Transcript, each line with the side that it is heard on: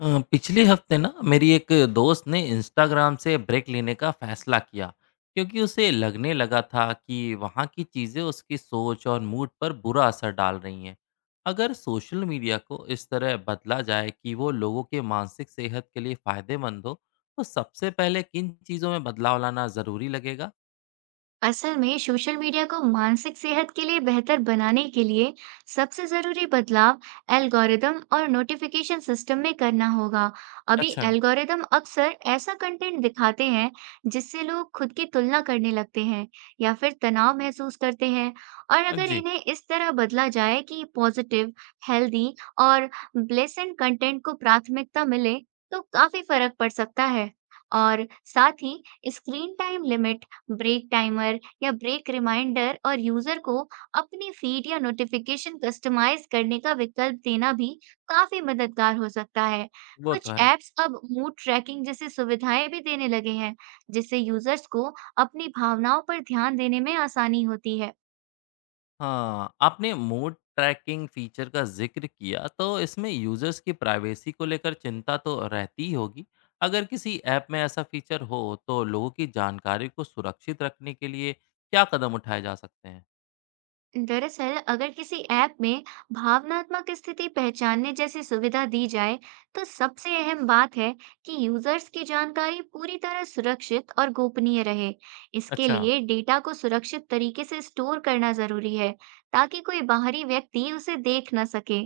left: पिछले हफ्ते ना मेरी एक दोस्त ने इंस्टाग्राम से ब्रेक लेने का फैसला किया क्योंकि उसे लगने लगा था कि वहाँ की चीज़ें उसकी सोच और मूड पर बुरा असर डाल रही हैं। अगर सोशल मीडिया को इस तरह बदला जाए कि वो लोगों के मानसिक सेहत के लिए फ़ायदेमंद हो, तो सबसे पहले किन चीज़ों में बदलाव लाना ज़रूरी लगेगा?
right: असल में सोशल मीडिया को मानसिक सेहत के लिए बेहतर बनाने के लिए सबसे जरूरी बदलाव एल्गोरिदम और नोटिफिकेशन सिस्टम में करना होगा। अभी
left: अच्छा।
right: एल्गोरिदम अक्सर ऐसा कंटेंट दिखाते हैं जिससे लोग खुद की तुलना करने लगते हैं या फिर तनाव महसूस करते हैं। और अगर
left: जी।
right: इन्हें इस तरह बदला जाए कि पॉजिटिव, हेल्दी और ब्लेसेंट कंटेंट को प्राथमिकता मिले, तो काफी फर्क पड़ सकता है। और साथ ही screen time limit, break timer या ब्रेक रिमाइंडर और यूजर को अपनी फीड या नोटिफिकेशन कस्टमाइज करने का विकल्प देना भी काफी मददगार हो सकता है।
left: वो तो
right: कुछ
left: है।
right: ऐप्स अब मूड ट्रैकिंग जैसी सुविधाएं भी देने लगे हैं, जिससे यूजर्स को अपनी भावनाओं पर ध्यान देने में आसानी होती है।
left: हाँ, आपने मूड ट्रैकिंग फीचर का ज़िक्र किया, तो इसमें यूज़र्स की प्राइवेसी को लेकर चिंता तो रहती ही होगी। अगर किसी ऐप में ऐसा फीचर हो, तो लोगों की जानकारी को सुरक्षित रखने के लिए क्या कदम उठाए जा सकते हैं?
right: दरअसल अगर किसी ऐप में भावनात्मक स्थिति पहचानने जैसी सुविधा दी जाए, तो सबसे अहम बात है कि यूजर्स की जानकारी पूरी तरह सुरक्षित और गोपनीय रहे। इसके
left: अच्छा,
right: लिए डेटा को सुरक्षित तरीके से स्टोर करना जरूरी है, ताकि कोई बाहरी व्यक्ति उसे देख न सके।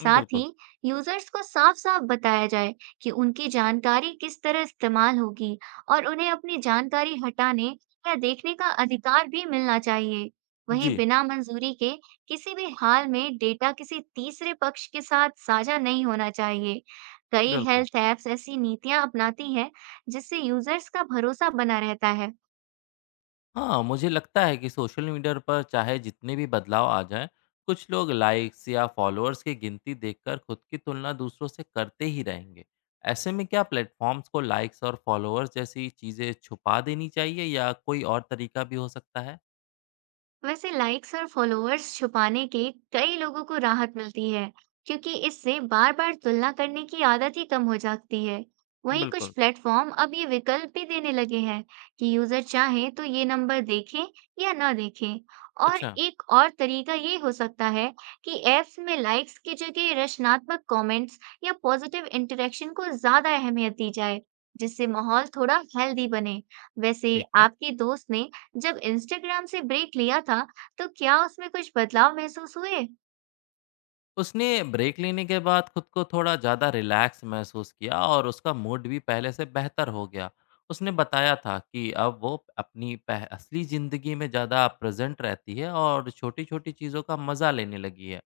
right: साथ ही
left: बिल्कुल।
right: यूजर्स को साफ-साफ बताया जाए कि उनकी जानकारी किस तरह इस्तेमाल होगी, और उन्हें अपनी जानकारी हटाने या देखने का अधिकार भी मिलना चाहिए। वहीं
left: जी,
right: बिना मंजूरी के किसी भी हाल में डेटा किसी तीसरे पक्ष के साथ साझा नहीं होना चाहिए। कई
left: बिल्कुल।
right: हेल्थ ऐप्स ऐसी नीतियां अपनाती हैं, जिससे यूजर्स का भरोसा बना रहता है।
left: हाँ, मुझे लगता है कि सोशल मीडिया पर चाहे जितने भी बदलाव आ जाएं, कुछ लोग लाइक्स या फॉलोअर्स की गिनती देखकर खुद की तुलना दूसरों से करते ही रहेंगे। ऐसे में क्या प्लेटफॉर्म्स को लाइक्स और फॉलोअर्स जैसी चीज़ें छुपा देनी चाहिए या कोई और तरीका भी हो सकता है?
right: वैसे लाइक्स और फॉलोअर्स छुपाने के कई लोगों को राहत मिलती है, क्योंकि इससे बार-बार तुलना करने की आदत ही कम हो जाती है। वहीं कुछ
left: बिल्कुल।
right: प्लेटफॉर्म अब ये विकल्प भी देने लगे हैं कि यूजर चाहे तो ये नंबर देखें या ना देखें। और
left: अच्छा,
right: एक और तरीका ये हो सकता है कि ऐप्स में लाइक्स की जगह रचनात्मक कमेंट्स या पॉजिटिव इंटरेक्शन को ज्यादा अहमियत दी जाए, जिससे माहौल थोड़ा हेल्दी बने। वैसे
left: ठीक है।
right: आपके दोस्त ने जब इंस्टाग्राम से ब्रेक लिया था, तो क्या उसमें कुछ बदलाव महसूस हुए?
left: उसने ब्रेक लेने के बाद खुद को थोड़ा ज़्यादा रिलैक्स महसूस किया और उसका मूड भी पहले से बेहतर हो गया। उसने बताया था कि अब वो अपनी पह असली ज़िंदगी में ज़्यादा प्रेज़ेंट रहती है और छोटी-छोटी चीज़ों का मज़ा लेने लगी है।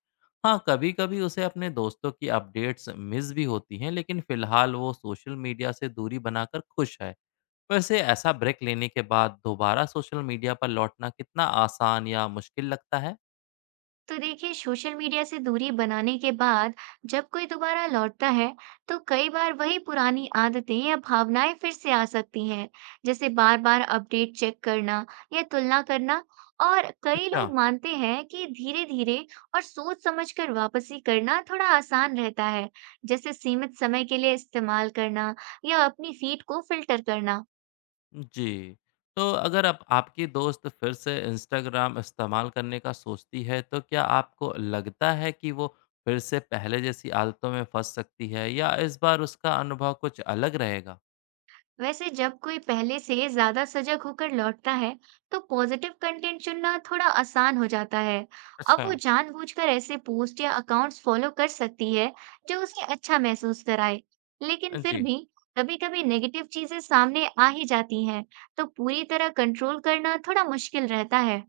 left: हाँ, कभी-कभी उसे अपने दोस्तों की अपडेट्स मिस भी होती हैं, लेकिन फ़िलहाल वो सोशल मीडिया से दूरी बनाकर खुश है। वैसे ऐसा ब्रेक लेने के बाद दोबारा सोशल मीडिया पर लौटना कितना आसान या मुश्किल लगता है?
right: तो देखिए, सोशल मीडिया से दूरी बनाने के बाद जब कोई दोबारा लौटता है, तो कई बार वही पुरानी आदतें या भावनाएं फिर से आ सकती हैं, जैसे बार-बार अपडेट चेक करना या तुलना करना। और कई
left: अच्छा।
right: लोग मानते हैं कि धीरे-धीरे और सोच समझकर वापसी करना थोड़ा आसान रहता है, जैसे सीमित समय के लिए इस्तेमाल करना या अपनी फीड को फिल्टर करना।
left: जी। तो अगर अब आपकी दोस्त फिर से इंस्टाग्राम इस्तेमाल करने का सोचती है, तो क्या आपको लगता है कि वो फिर से पहले जैसी आदतों में फँस सकती है या इस बार उसका अनुभव कुछ अलग रहेगा?
right: वैसे जब कोई पहले से ज्यादा सजग होकर लौटता है, तो पॉजिटिव कंटेंट चुनना थोड़ा आसान हो जाता है। अब
left: अच्छा।
right: वो जानबूझकर ऐसे पोस्ट या अकाउंट्स फॉलो कर सकती है, जो उसे अच्छा महसूस कराए। लेकिन फिर
left: जी।
right: भी कभी-कभी नेगेटिव चीजें सामने आ ही जाती हैं, तो पूरी तरह कंट्रोल करना थोड़ा मुश्किल रहता है।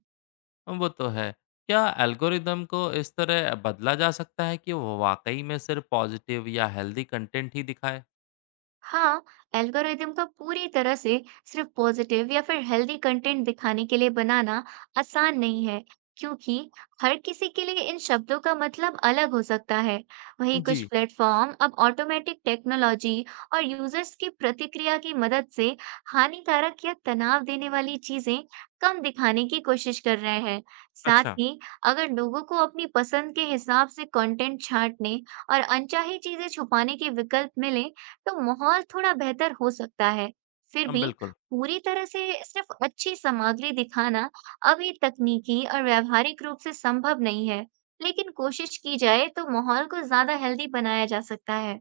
left: वो तो है। क्या एल्गोरिदम को इस तरह बदला जा सकता है कि वो वाक़ई में सिर्फ़ पॉज़िटिव या हेल्दी कंटेंट ही दिखाए?
right: हाँ, एल्गोरिदम का पूरी तरह से सिर्फ पॉजिटिव या फिर हेल्दी कंटेंट दिखाने के लिए बनाना आसान नहीं है, क्योंकि हर किसी के लिए इन शब्दों का मतलब अलग हो सकता है। वहीं कुछ
left: जी।
right: प्लेटफॉर्म अब ऑटोमेटिक टेक्नोलॉजी और यूजर्स की प्रतिक्रिया की मदद से हानिकारक या तनाव देने वाली चीजें कम दिखाने की कोशिश कर रहे हैं। साथ
left: अच्छा।
right: ही, अगर लोगों को अपनी पसंद के हिसाब से कंटेंट छांटने और अनचाही चीजें छुपाने के विकल्प मिले, तो माहौल थोड़ा बेहतर हो सकता है। फिर भी
left: बिल्कुल।
right: पूरी तरह से सिर्फ अच्छी सामग्री दिखाना अभी तकनीकी और व्यावहारिक रूप से संभव नहीं है, लेकिन कोशिश की जाए तो माहौल को ज़्यादा हेल्दी बनाया जा सकता है।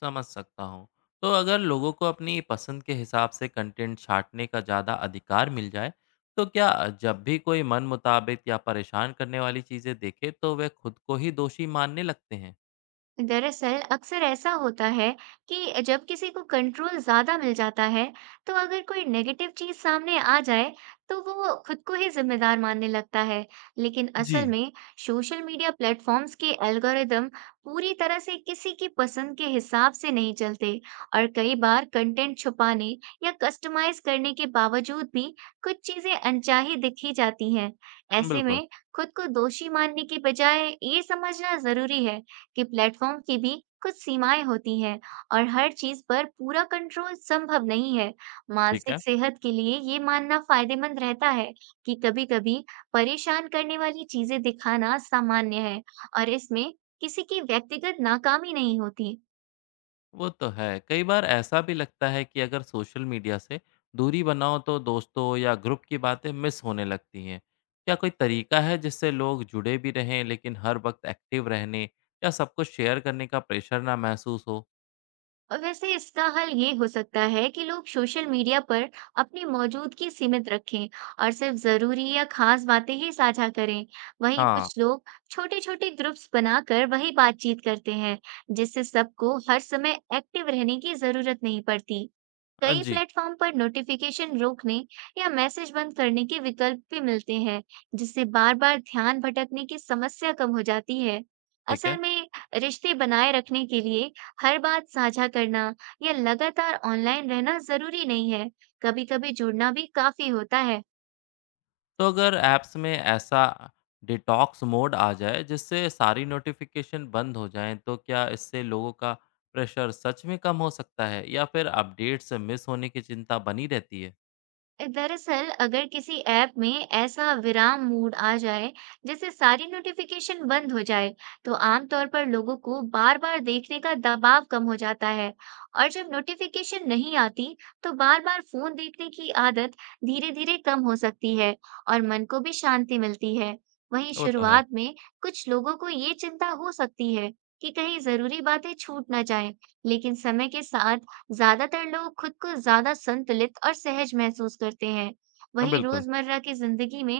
left: समझ सकता हूँ। तो अगर लोगों को अपनी पसंद के हिसाब से कंटेंट छाँटने का ज़्यादा अधिकार मिल जाए, तो क्या जब भी कोई मन मुताबिक या परेशान करने वाली चीज़ें देखे, तो वे खुद को ही दोषी मानने लगते हैं?
right: दरअसल अक्सर ऐसा होता है कि जब किसी को कंट्रोल ज्यादा मिल जाता है, तो अगर कोई नेगेटिव चीज सामने आ जाए, तो वो खुद को ही जिम्मेदार मानने लगता है। लेकिन
left: जी।
right: असल में सोशल मीडिया प्लेटफॉर्म्स के एल्गोरिदम पूरी तरह से किसी की पसंद के हिसाब से नहीं चलते, और कई बार कंटेंट छुपाने या कस्टमाइज करने के बावजूद भी कुछ चीजें अनचाही दिखी जाती हैं। ऐसे
left: बिल्कुल,
right: में खुद को दोषी मानने के बजाय ये समझना जरूरी है कि प्लेटफॉर्म की भी कुछ सीमाएं होती हैं और हर चीज पर पूरा कंट्रोल संभव नहीं है।
left: ठीक
right: मानसिक
left: है।
right: सेहत के लिए ये मानना फायदेमंद रहता है कि कभी-कभी परेशान करने वाली चीजें दिखाना सामान्य है और इसमें किसी की व्यक्तिगत नाकामी नहीं होती।
left: वो तो है। कई बार ऐसा भी लगता है कि अगर सोशल मीडिया से दूरी बनाओ, तो दोस्तों या ग्रुप की बातें मिस होने लगती हैं। क्या कोई तरीका है, जिससे लोग जुड़े भी रहें, लेकिन हर वक़्त एक्टिव रहने या सब कुछ शेयर करने का प्रेशर ना महसूस हो?
right: और वैसे इसका हल ये हो सकता है कि लोग सोशल मीडिया पर अपनी मौजूदगी सीमित रखें और सिर्फ जरूरी या खास बातें ही साझा करें। वहीं
left: हाँ।
right: कुछ लोग छोटे छोटे ग्रुप्स बनाकर वही बातचीत करते हैं, जिससे सबको हर समय एक्टिव रहने की जरूरत नहीं पड़ती। कई
left: जी,
right: प्लेटफॉर्म पर नोटिफिकेशन रोकने या मैसेज बंद करने के विकल्प भी मिलते हैं, जिससे बार-बार ध्यान भटकने की समस्या कम हो जाती है।
left: ठीक
right: असल
left: है।
right: में रिश्ते बनाए रखने के लिए हर बात साझा करना या लगातार ऑनलाइन रहना जरूरी नहीं है, कभी-कभी जुड़ना भी काफी होता है।
left: तो अगर ऐप्स में ऐसा डिटॉक्स मोड आ जाए जिससे सारी नोटिफ़िकेशन बंद हो जाएँ, तो क्या इससे लोगों का प्रेशर सच में कम हो सकता है या फिर अपडेट्स मिस होने की चिंता बनी रहती है?
right: दरअसल अगर किसी ऐप में ऐसा विराम मोड आ जाए जैसे सारी नोटिफिकेशन बंद हो जाए, तो आमतौर पर लोगों को बार बार देखने का दबाव कम हो जाता है। और जब नोटिफिकेशन नहीं आती, तो बार बार फोन देखने की आदत धीरे धीरे कम हो सकती है और मन को भी शांति मिलती है। वहीं
left: वो तो है।
right: शुरुआत में कुछ लोगों को ये चिंता हो सकती है कि कहीं जरूरी बातें छूट ना जाएं, लेकिन समय के साथ ज्यादातर लोग खुद को ज्यादा संतुलित और सहज महसूस करते हैं। वहीं
left: बिल्कुल,
right: रोजमर्रा की जिंदगी में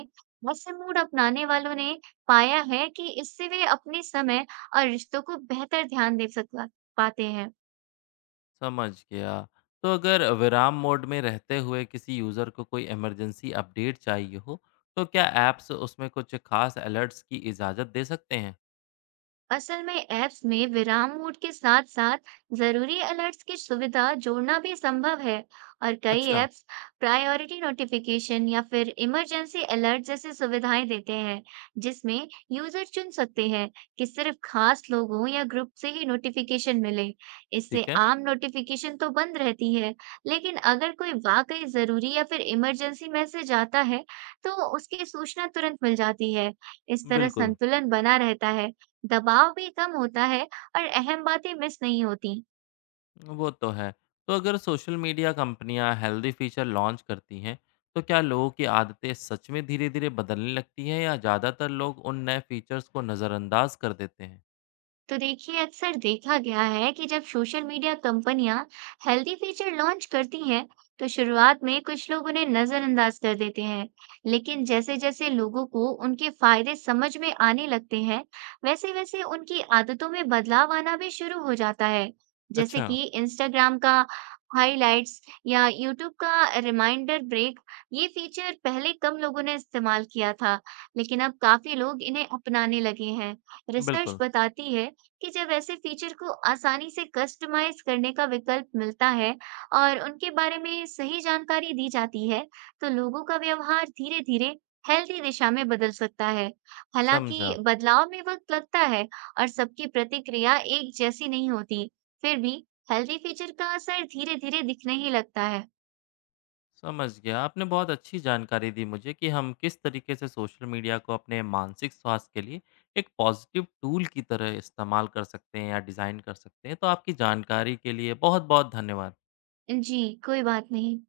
right: ऐसे मूड अपनाने वालों ने पाया है कि इससे वे अपने समय और रिश्तों को बेहतर ध्यान दे सक पाते हैं।
left: समझ गया। तो अगर विराम मोड में रहते हुए किसी यूज़र को कोई इमरजेंसी अपडेट चाहिए हो, तो क्या ऐप्स उसमें कुछ खास अलर्ट्स की इजाज़त दे सकते हैं?
right: असल में ऐप्स में विराम मोड के साथ साथ जरूरी अलर्ट्स की सुविधा जोड़ना भी संभव है, और कई
left: अच्छा,
right: ऐप्स प्रायोरिटी नोटिफिकेशन या फिर इमरजेंसी अलर्ट जैसी सुविधाएं देते हैं, जिसमें यूजर चुन सकते हैं कि सिर्फ खास लोगों या ग्रुप से ही नोटिफिकेशन मिले। इससे
left: ठीक है,
right: आम नोटिफिकेशन तो बंद रहती है, लेकिन अगर कोई वाकई जरूरी या फिर इमरजेंसी मैसेज आता है, तो उसकी सूचना तुरंत मिल जाती है। इस तरह
left: बिल्कुल।
right: संतुलन बना रहता है, दबाव भी कम होता है और अहम बातें मिस नहीं होती।
left: वो तो है। तो अगर सोशल मीडिया कंपनियां हेल्दी फीचर लॉन्च करती हैं, तो क्या लोगों की आदतें सच में धीरे-धीरे बदलने लगती हैं या ज़्यादातर लोग उन नए फीचर्स को नज़रअंदाज कर देते हैं?
right: तो देखिए, अक्सर देखा गया है कि जब सोशल मीडिया कंपनियां हेल्दी फीचर लॉन्च करती हैं, तो शुरुआत में कुछ लोग उन्हें नजरअंदाज कर देते हैं, लेकिन जैसे जैसे लोगों को उनके फायदे समझ में आने लगते हैं, वैसे वैसे उनकी आदतों में बदलाव आना भी शुरू हो जाता है। जैसे
left: अच्छा,
right: कि इंस्टाग्राम का हाइलाइट्स या यूट्यूब का रिमाइंडर ब्रेक, ये फीचर पहले कम लोगों ने इस्तेमाल किया था, लेकिन अब काफी लोग इन्हें अपनाने लगे हैं। रिसर्च
left: बिल्कुल,
right: बताती है कि जब ऐसे फीचर को आसानी से कस्टमाइज़ करने का विकल्प मिलता है और उनके बारे में सही जानकारी दी जाती है, तो लोगों का व्यवहार धीरे-धीरे हेल्दी दिशा में बदल सकता है। हालांकि
left: समझा।
right: बदलाव में वक्त लगता है और सबकी प्रतिक्रिया एक जैसी नहीं होती, फिर भी हेल्दी फीचर का असर धीरे-धीरे दिखने ही लगता है।
left: समझ गया। आपने बहुत अच्छी जानकारी दी मुझे कि हम किस तरीके से सोशल मीडिया को अपने मानसिक स्वास्थ्य के लिए एक पॉजिटिव टूल की तरह इस्तेमाल कर सकते हैं या डिज़ाइन कर सकते हैं। तो आपकी जानकारी के लिए बहुत-बहुत धन्यवाद।
right: जी, कोई बात नहीं।